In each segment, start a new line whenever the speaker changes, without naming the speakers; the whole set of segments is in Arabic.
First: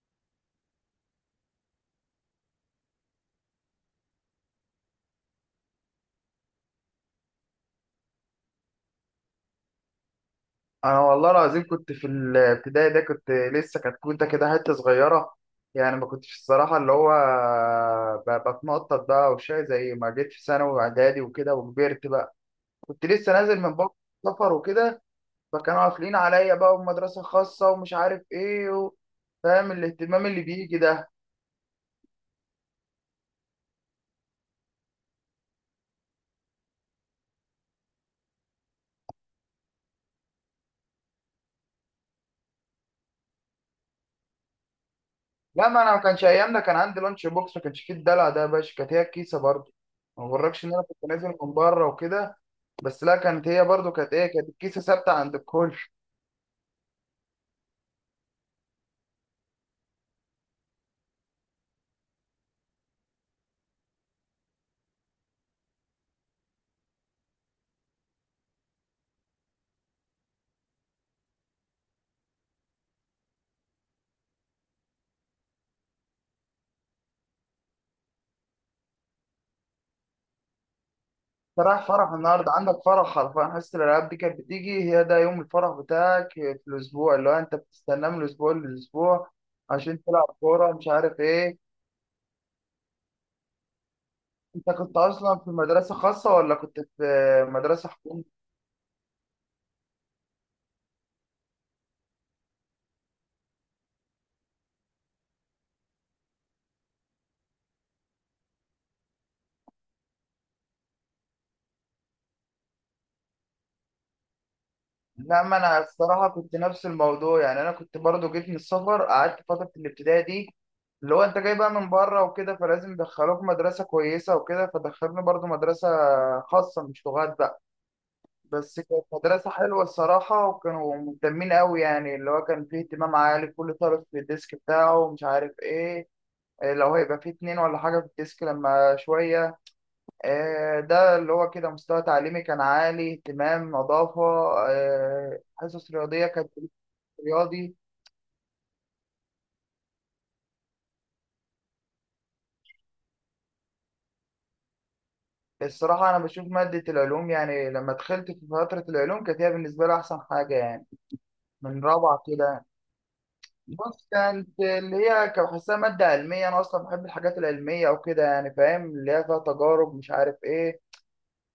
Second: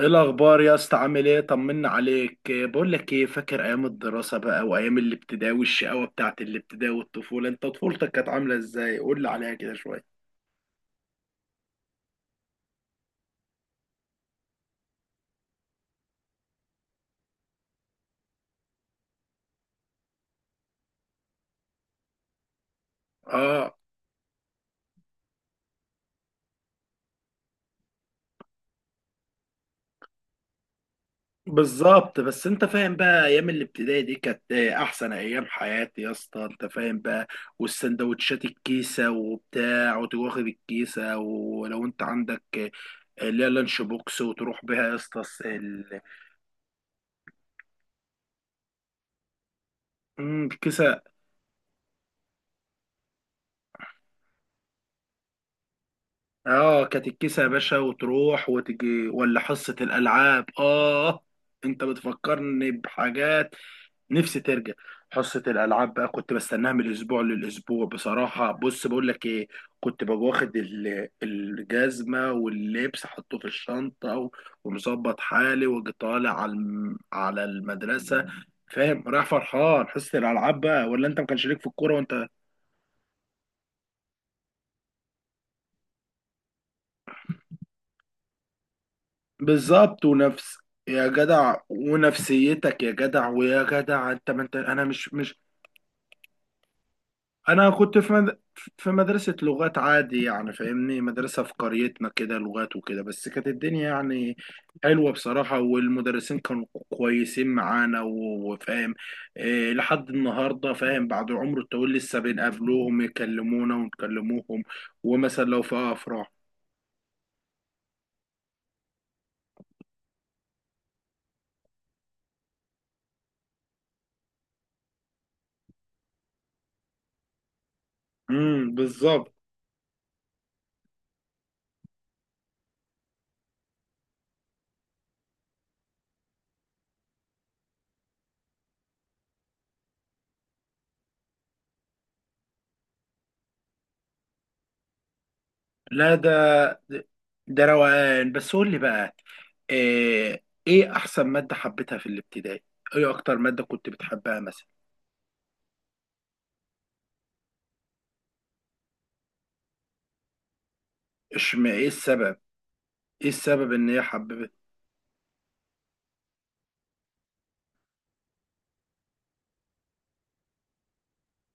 ايه الاخبار يا اسطى؟ عامل ايه؟ طمنا عليك. إيه، بقول لك ايه، فاكر ايام الدراسه بقى وايام الابتدائي والشقاوه بتاعت الابتدائي والطفوله؟ انت طفولتك كانت عامله ازاي؟ قول لي عليها كده شويه.
انا والله العظيم كنت في الابتدائي ده، كنت لسه كتكوته كده حته صغيره. يعني ما كنتش الصراحه اللي هو بتنطط بقى وشاي زي ما جيت في ثانوي واعدادي وكده وكبرت بقى. كنت لسه نازل
اه
من بره، سفر وكده. فكانوا قافلين عليا بقى، ومدرسه خاصه ومش عارف ايه فاهم الاهتمام اللي بيجي ده.
بالظبط، بس انت فاهم بقى، ايام الابتدائي دي كانت إيه، احسن ايام حياتي يا اسطى، انت فاهم بقى. والسندوتشات الكيسه وبتاع، وتواخد الكيسه، ولو انت عندك إيه، اللي هي لانش بوكس وتروح بيها يا اسطى.
لا ما انا، ما كانش ايامنا كان عندي لانش بوكس، ما كانش فيه الدلع ده يا باشا، كانت هي الكيسه برضه. ما بغركش ان انا
الكيسه.
كنت نازل من بره وكده. بس لا، كانت هي برضو، كانت ايه، كانت الكيسه ثابته عند الكل.
اه كانت الكيسة يا باشا، وتروح وتجي، ولا حصة الألعاب، اه انت بتفكرني بحاجات، نفسي ترجع. حصة الألعاب بقى كنت بستناها من الأسبوع للأسبوع بصراحة. بص بقول لك ايه، كنت ببقى واخد الجزمة واللبس، حطه في الشنطة ومظبط حالي، واجي طالع على على المدرسة. فاهم؟ رايح فرحان حصة الألعاب بقى، ولا انت ما كانش ليك في
انت رايح
الكورة
فرح
وانت؟
النهارده؟ عندك فرح حرفيا، حصة الالعاب دي كانت بتيجي هي ده يوم الفرح بتاعك في الاسبوع، اللي هو انت بتستناه من الاسبوع للاسبوع عشان
بالظبط.
تلعب
ونفس،
كوره مش
يا
عارف
جدع،
ايه.
ونفسيتك يا جدع، ويا جدع انت، ما انت
انت
انا
كنت
مش.
اصلا في مدرسه خاصه ولا كنت في
انا
مدرسه
كنت في
حكومه؟
مد... في مدرسة لغات عادي يعني، فاهمني، مدرسة في قريتنا كده لغات وكده، بس كانت الدنيا يعني حلوة بصراحة، والمدرسين كانوا كويسين معانا وفاهم إيه، لحد النهاردة فاهم، بعد عمر الطويل لسه بنقابلوهم، يكلمونا ونكلموهم،
لا
ومثلا
ما
لو في
انا الصراحه
افراح.
كنت نفس الموضوع، يعني انا كنت برضو جيت من السفر، قعدت فتره الابتدائي دي اللي هو انت جاي بقى من بره وكده، فلازم يدخلوك مدرسه كويسه وكده، فدخلوني برضو مدرسه خاصه مش لغات بقى. بس كانت
بالظبط.
مدرسة حلوة الصراحة، وكانوا مهتمين أوي، يعني اللي هو كان فيه اهتمام عالي، كل طالب في الديسك بتاعه ومش عارف إيه، إيه لو هيبقى فيه اتنين ولا حاجة في الديسك لما شوية. إيه ده اللي هو كده، مستوى تعليمي كان عالي، اهتمام، نظافة، إيه، حصص
لا
رياضية
ده،
كانت دروس
ده
رياضي.
روقان. بس قول لي بقى، إيه, ايه احسن مادة حبيتها في الابتدائي؟ ايه اكتر مادة كنت بتحبها مثلا؟
الصراحة أنا بشوف مادة العلوم، يعني لما دخلت في فترة العلوم كانت هي بالنسبة لي أحسن حاجة يعني.
اشمعنى؟
من
ايه
رابعة
السبب؟
كده.
ايه السبب ان هي
بص كانت
حببت؟
اللي هي كان بحسها مادة علمية، أنا أصلا بحب الحاجات العلمية أو كده يعني، فاهم اللي هي فيها تجارب مش عارف إيه.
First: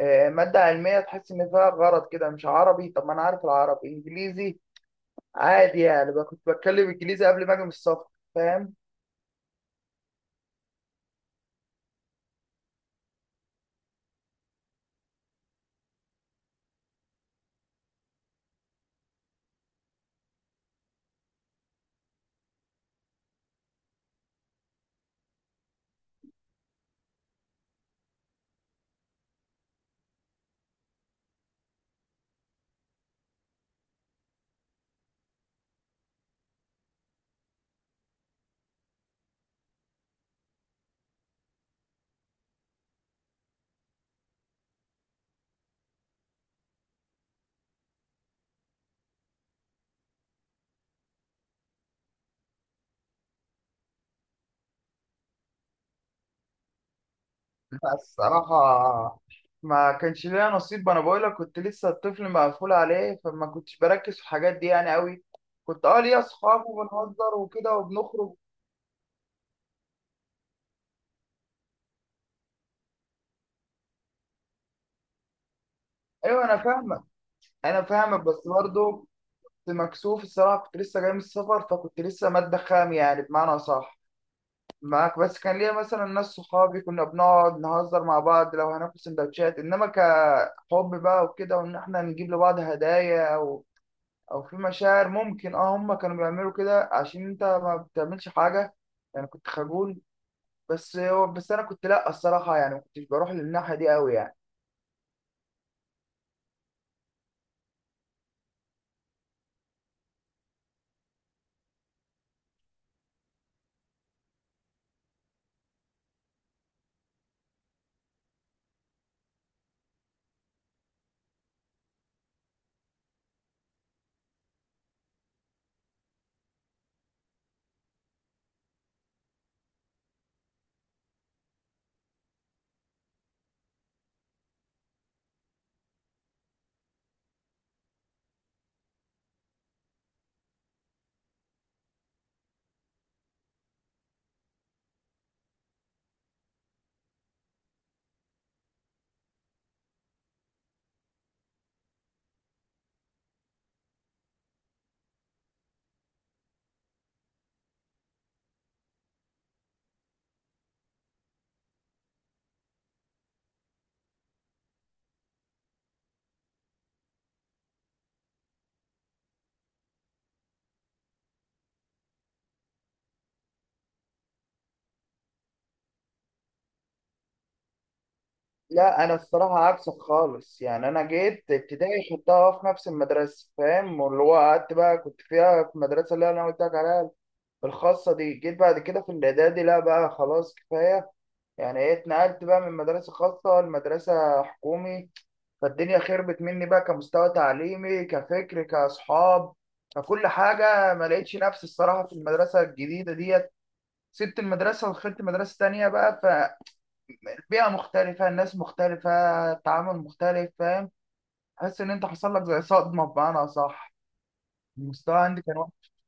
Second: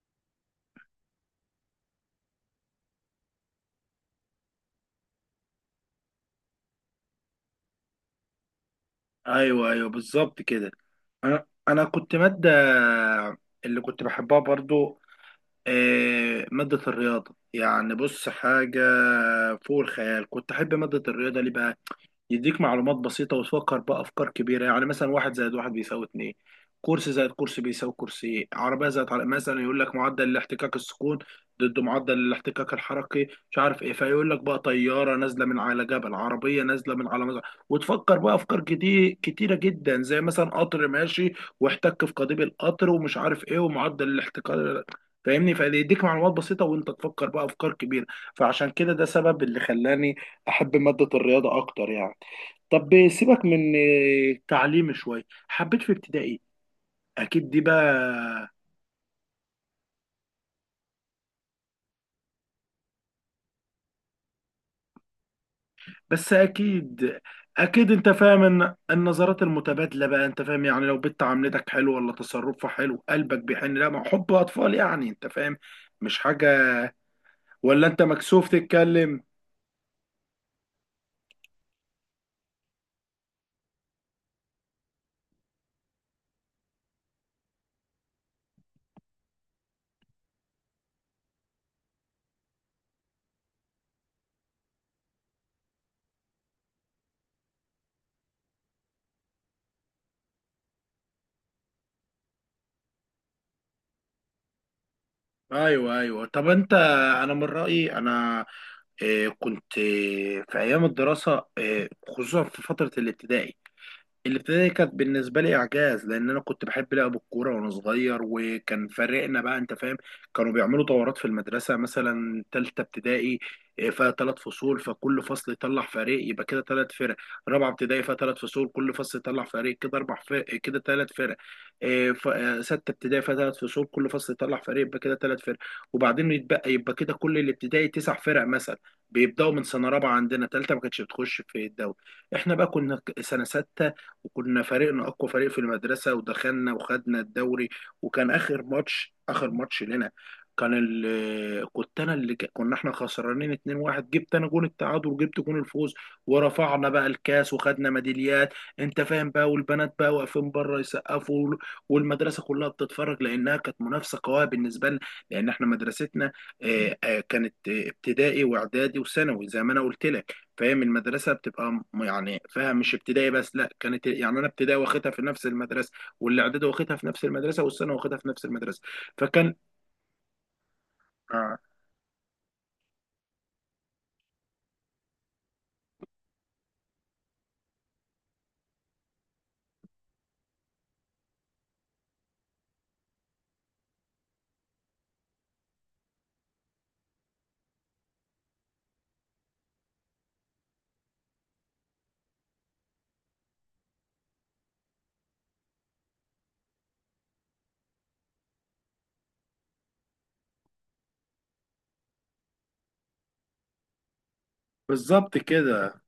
آه، مادة علمية تحس إن فيها غرض كده، مش عربي. طب ما أنا عارف العربي، إنجليزي عادي، يعني بقى كنت بتكلم إنجليزي قبل ما أجي من السفر، فاهم.
ايوه ايوه بالظبط كده. انا كنت مادة اللي كنت بحبها برضو إيه، مادة الرياضة. يعني بص، حاجة فوق الخيال. كنت احب مادة الرياضة ليه بقى؟ يديك معلومات بسيطة وتفكر بأفكار كبيرة. يعني مثلا واحد زائد واحد بيساوي اتنين، كرسي زائد كرسي بيساوي كرسي، عربية زائد عربية، مثلا يقول لك معدل الاحتكاك السكون ضد معدل الاحتكاك الحركي مش عارف ايه، فيقول لك بقى طيارة نازلة من على جبل، عربية نازلة من على مزرعة، وتفكر بقى أفكار كتير، كتيرة جدا، زي مثلا قطر ماشي واحتك في قضيب القطر ومش عارف ايه ومعدل الاحتكاك. فاهمني؟ فيديك معلومات بسيطة وانت تفكر بقى أفكار كبيرة. فعشان كده ده سبب اللي خلاني أحب مادة الرياضة أكتر يعني. طب سيبك من التعليم شوية. حبيت في ابتدائي أكيد دي
بس
بقى،
الصراحة ما كانش ليا نصيب، ما أنا بقولك كنت لسه الطفل مقفول عليه، فما كنتش بركز في الحاجات دي يعني أوي. كنت أه ليا
بس
أصحاب،
أكيد،
وبنهزر وكده
أكيد أنت
وبنخرج.
فاهم إن النظرات المتبادلة بقى، أنت فاهم يعني، لو بنت عاملتك حلو، ولا تصرفها حلو، قلبك بيحن، لا ما هو حب أطفال يعني، أنت فاهم، مش
أيوه
حاجة.
أنا فاهمك. أنا
ولا أنت
فاهمك بس
مكسوف
برضه
تتكلم؟
كنت مكسوف الصراحة، كنت لسه جاي من السفر فكنت لسه مادة خام يعني، بمعنى صح معاك. بس كان ليا مثلا ناس صحابي كنا بنقعد نهزر مع بعض، لو هناكل سندوتشات إنما كحب بقى وكده، وإن إحنا نجيب لبعض هدايا، أو في مشاعر، ممكن أه هما كانوا بيعملوا كده عشان أنت ما بتعملش حاجة، يعني كنت خجول. بس أنا كنت لأ الصراحة يعني ما كنتش بروح للناحية دي أوي يعني.
أيوه أيوه. طب أنت، أنا من رأيي أنا كنت في أيام الدراسة، خصوصا في فترة الابتدائي، الابتدائي كانت بالنسبة لي إعجاز، لأن أنا كنت بحب لعب الكورة وأنا صغير، وكان فريقنا بقى أنت فاهم. كانوا بيعملوا دورات في المدرسة. مثلا تالتة ابتدائي إيه، فيها تلات فصول، فكل فصل يطلع فريق، يبقى كده تلات فرق. رابعة ابتدائي فيها تلات فصول، كل فصل يطلع فريق، كده أربع فرق، كده تلات فرق. إيه، ستة ابتدائي فيها تلات فصول، كل فصل يطلع فريق، يبقى كده تلات فرق. وبعدين يتبقى، يبقى كده كل الابتدائي تسع فرق مثلا. بيبدأوا من سنة رابعة، عندنا تالتة ما كانتش بتخش في الدوري. احنا بقى كنا سنة ستة، وكنا فريقنا اقوى فريق في المدرسه، ودخلنا وخدنا الدوري. وكان اخر ماتش، اخر ماتش لنا، كنت انا اللي كنا احنا خسرانين 2-1، جبت انا جون التعادل وجبت جون الفوز، ورفعنا بقى الكاس وخدنا ميداليات، انت فاهم بقى، والبنات بقى واقفين بره يسقفوا والمدرسه كلها بتتفرج، لانها كانت منافسه قويه بالنسبه لنا، لان احنا مدرستنا كانت ابتدائي واعدادي وثانوي، زي ما انا قلت لك. فاهم؟ المدرسه بتبقى يعني فاهم، مش ابتدائي بس، لا كانت يعني انا ابتدائي واخدها في نفس المدرسه، والاعدادي واخدها في نفس المدرسه، والسنه واخدها في نفس المدرسه.
لا انا
فكان
الصراحه عكسك خالص، يعني انا جيت
آه،
ابتدائي خدتها في نفس المدرسه فاهم، واللي هو قعدت بقى كنت فيها في المدرسه اللي انا قلت لك عليها الخاصه دي. جيت بعد كده في الاعدادي، لا بقى خلاص كفايه، يعني ايه اتنقلت بقى من مدرسه خاصه لمدرسه حكومي. فالدنيا خربت مني بقى كمستوى تعليمي، كفكر، كاصحاب، فكل حاجه ما لقيتش نفسي الصراحه في المدرسه الجديده ديت. سبت المدرسه ودخلت مدرسه تانية بقى، بيئة مختلفة، الناس مختلفة، التعامل مختلف فاهم. حس ان انت حصل لك زي صدمة بمعنى اصح، المستوى
بالظبط
عندي كان وحش.
كده،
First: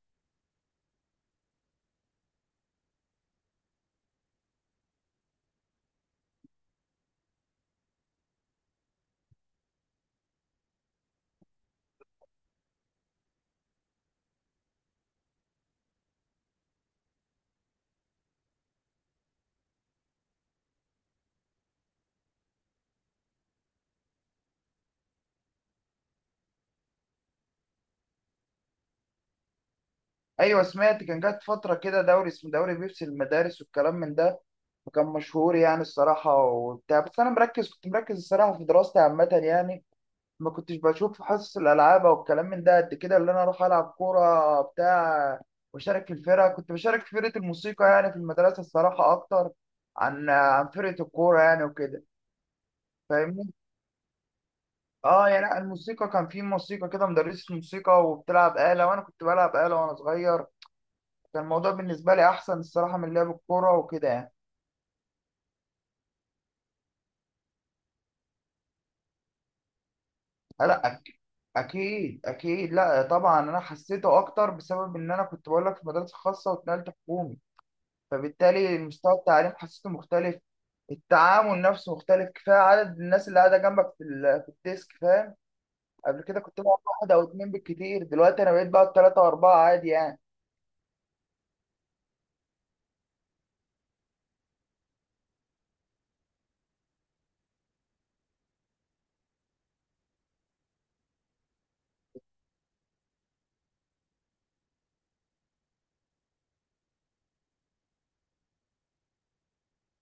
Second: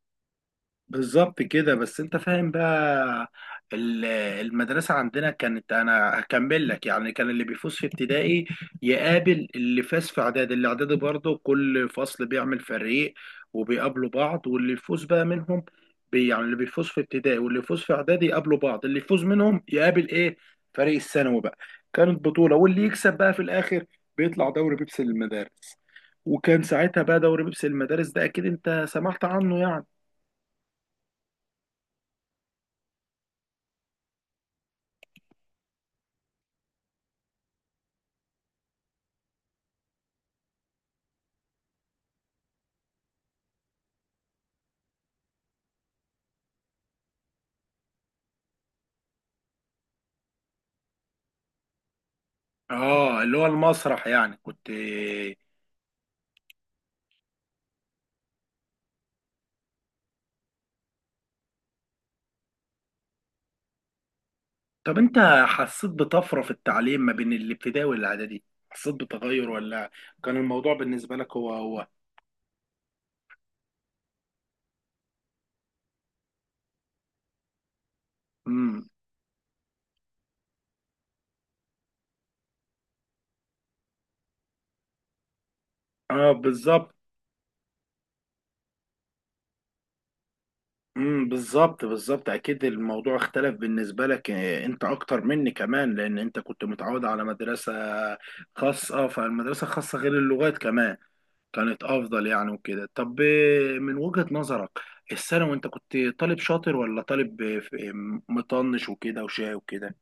بالظبط كده. بس انت فاهم بقى، ال- المدرسة عندنا كانت، انا هكمل لك يعني، كان اللي بيفوز في ابتدائي يقابل اللي فاز في اعدادي، اللي اعدادي برضه كل فصل بيعمل فريق، وبيقابلوا بعض، واللي يفوز بقى منهم، بي يعني اللي بيفوز في ابتدائي واللي يفوز في اعدادي يقابلوا بعض، اللي يفوز منهم يقابل ايه، فريق الثانوي بقى. كانت بطولة، واللي يكسب بقى في الاخر بيطلع دوري بيبسي للمدارس. وكان ساعتها بقى دوري بيبسي للمدارس ده اكيد انت سمعت عنه يعني.
ايوه سمعت، كان جات فترة كده دوري اسمه دوري بيبسي المدارس والكلام من ده، وكان مشهور يعني الصراحة وبتاع. بس انا مركز، كنت مركز الصراحة في دراستي عامة يعني، ما كنتش بشوف في حصص الالعاب او الكلام من ده قد كده، اللي انا اروح العب كورة بتاع. واشارك في الفرقة، كنت بشارك في فرقة الموسيقى يعني في المدرسة الصراحة، اكتر عن فرقة الكورة يعني وكده
اه اللي هو
فاهمني.
المسرح يعني كنت.
اه يعني لا، الموسيقى كان في موسيقى كده، مدرسة موسيقى وبتلعب آلة، وانا كنت بلعب آلة وانا صغير، كان الموضوع بالنسبة لي احسن الصراحة من لعب الكورة وكده يعني.
طب انت حسيت بطفرة في التعليم ما بين الابتدائي والاعدادي؟ حسيت بتغير، ولا كان
آه،
الموضوع
لا أك-
بالنسبة لك هو هو؟
اكيد اكيد، لا طبعا انا حسيته اكتر بسبب ان انا كنت بقول لك في مدرسة خاصة واتنقلت حكومي، فبالتالي
امم
مستوى التعليم حسيته مختلف. التعامل نفسه مختلف، كفايه عدد الناس اللي قاعده جنبك في الديسك، كفايه قبل
اه
كده كنت بقعد
بالظبط.
واحد او اتنين بالكتير، دلوقتي انا بقيت بقعد تلاته واربعه عادي يعني.
بالظبط، بالظبط. اكيد الموضوع اختلف بالنسبة لك، انت اكتر مني كمان، لان انت كنت متعود على مدرسة خاصة، فالمدرسة الخاصة غير اللغات كمان كانت افضل يعني وكده. طب من وجهة نظرك، الثانوي انت كنت طالب شاطر، ولا طالب مطنش وكده وشاي وكده؟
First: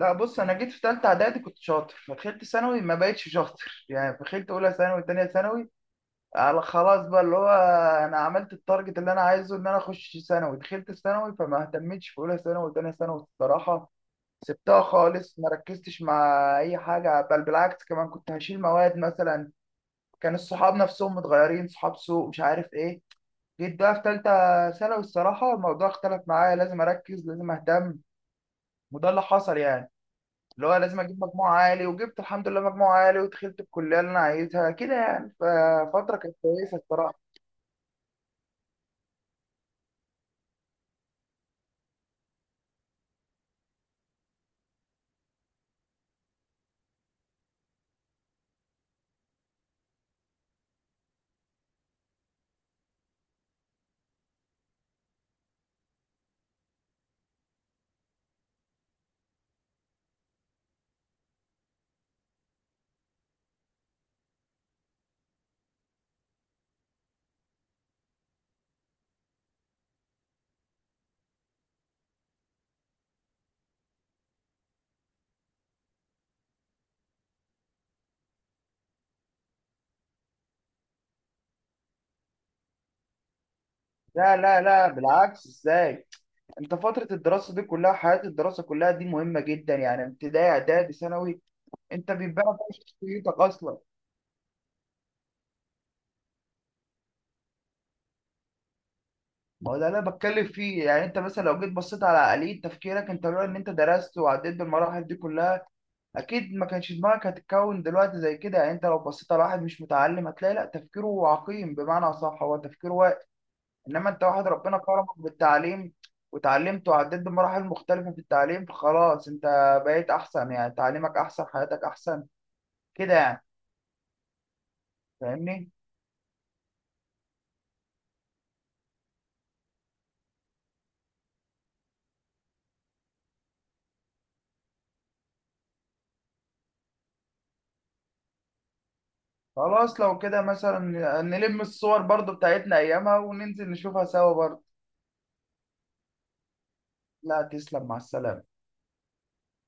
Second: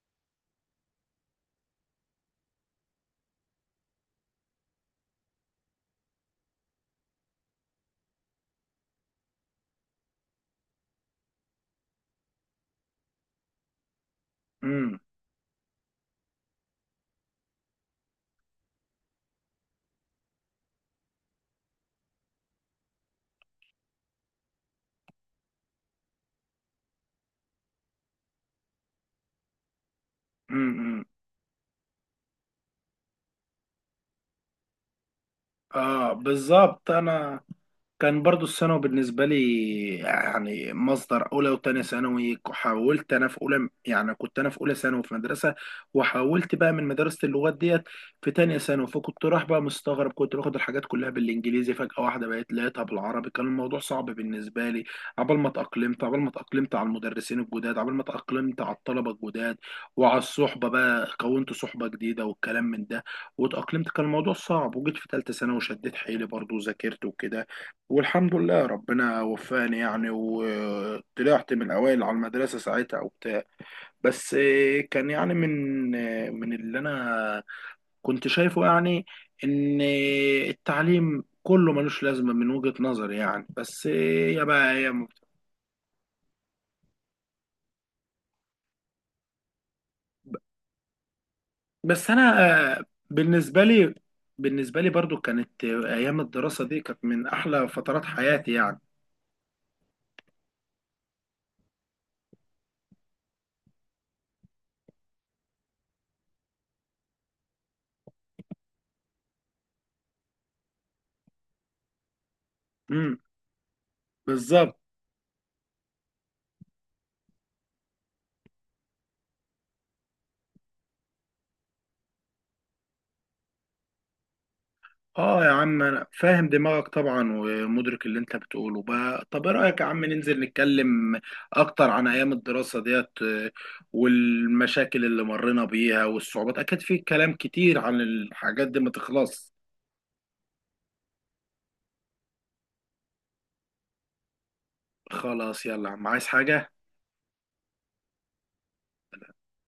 لا بص، انا جيت في ثالثه اعدادي كنت شاطر فدخلت ثانوي، ما بقتش شاطر يعني، دخلت اولى ثانوي، ثانيه ثانوي، على خلاص بقى اللي هو انا عملت التارجت اللي انا عايزه ان انا اخش ثانوي، دخلت ثانوي فما اهتمتش في اولى ثانوي وثانيه ثانوي الصراحه، سبتها
امم
خالص، ما ركزتش مع اي حاجه. بل بالعكس كمان كنت هشيل مواد مثلا، كان الصحاب نفسهم متغيرين، صحاب سوء مش عارف ايه. جيت بقى في ثالثه ثانوي الصراحه الموضوع اختلف معايا، لازم اركز، لازم اهتم، وده اللي حصل يعني، اللي هو
امم
لازم
امم.
اجيب مجموع عالي، وجبت الحمد لله مجموع عالي، ودخلت الكليه اللي انا عايزها كده يعني،
اه
ففتره كانت كويسه
بالظبط.
الصراحه.
انا كان برضو الثانوي بالنسبة لي يعني مصدر، أولى وتانية ثانوي حاولت أنا، في أولى يعني كنت أنا في أولى ثانوي في مدرسة، وحاولت بقى من مدرسة اللغات ديت في تانية ثانوي، فكنت رايح بقى مستغرب، كنت باخد الحاجات كلها بالإنجليزي، فجأة واحدة بقيت لقيتها بالعربي، كان الموضوع صعب بالنسبة لي. عبال ما اتأقلمت على المدرسين الجداد، عبال ما اتأقلمت على الطلبة الجداد، وعلى الصحبة بقى، كونت صحبة جديدة والكلام من ده، واتأقلمت. كان الموضوع صعب. وجيت في تالتة ثانوي وشديت حيلي برضو، وذاكرت وكده، والحمد لله ربنا وفاني يعني، وطلعت من الأوائل على المدرسة ساعتها وبتاع. بس كان يعني، من اللي أنا كنت شايفه يعني، إن التعليم كله ملوش لازمة من وجهة نظري يعني، بس
لا
يا
لا
بقى
لا،
يا.
بالعكس، ازاي؟ انت فتره الدراسه دي كلها، حياه الدراسه كلها دي مهمه جدا يعني، ابتدائي اعدادي ثانوي،
بس
انت بيبان بقى
أنا
شخصيتك
بالنسبة
اصلا.
لي، بالنسبة لي برضو كانت أيام الدراسة دي كانت من أحلى فترات حياتي يعني.
ما هو ده اللي انا بتكلم فيه، يعني انت مثلا لو جيت بصيت على آلية تفكيرك انت، لولا ان انت درست وعديت بالمراحل دي كلها اكيد ما كانش دماغك هتتكون دلوقتي زي كده. يعني انت لو بصيت على واحد مش متعلم هتلاقي لا تفكيره عقيم بمعنى صح، هو تفكيره واعي،
امم
انما انت واحد
بالظبط.
ربنا كرمك بالتعليم، وتعلمت وعديت بمراحل مختلفة في التعليم، فخلاص انت بقيت احسن يعني، تعليمك احسن، حياتك احسن كده يعني.
اه يا
فاهمني،
عم، انا فاهم دماغك طبعا، ومدرك اللي انت بتقوله بقى. طب ايه رايك يا عم ننزل نتكلم اكتر عن ايام الدراسه ديت والمشاكل اللي مرينا بيها والصعوبات، اكيد في كلام كتير عن الحاجات دي ما تخلص.
خلاص لو كده مثلا نلم الصور برضو بتاعتنا ايامها وننزل نشوفها سوا برضو.
خلاص يلا يا عم، عايز حاجه؟
لا، تسلم، مع السلامة.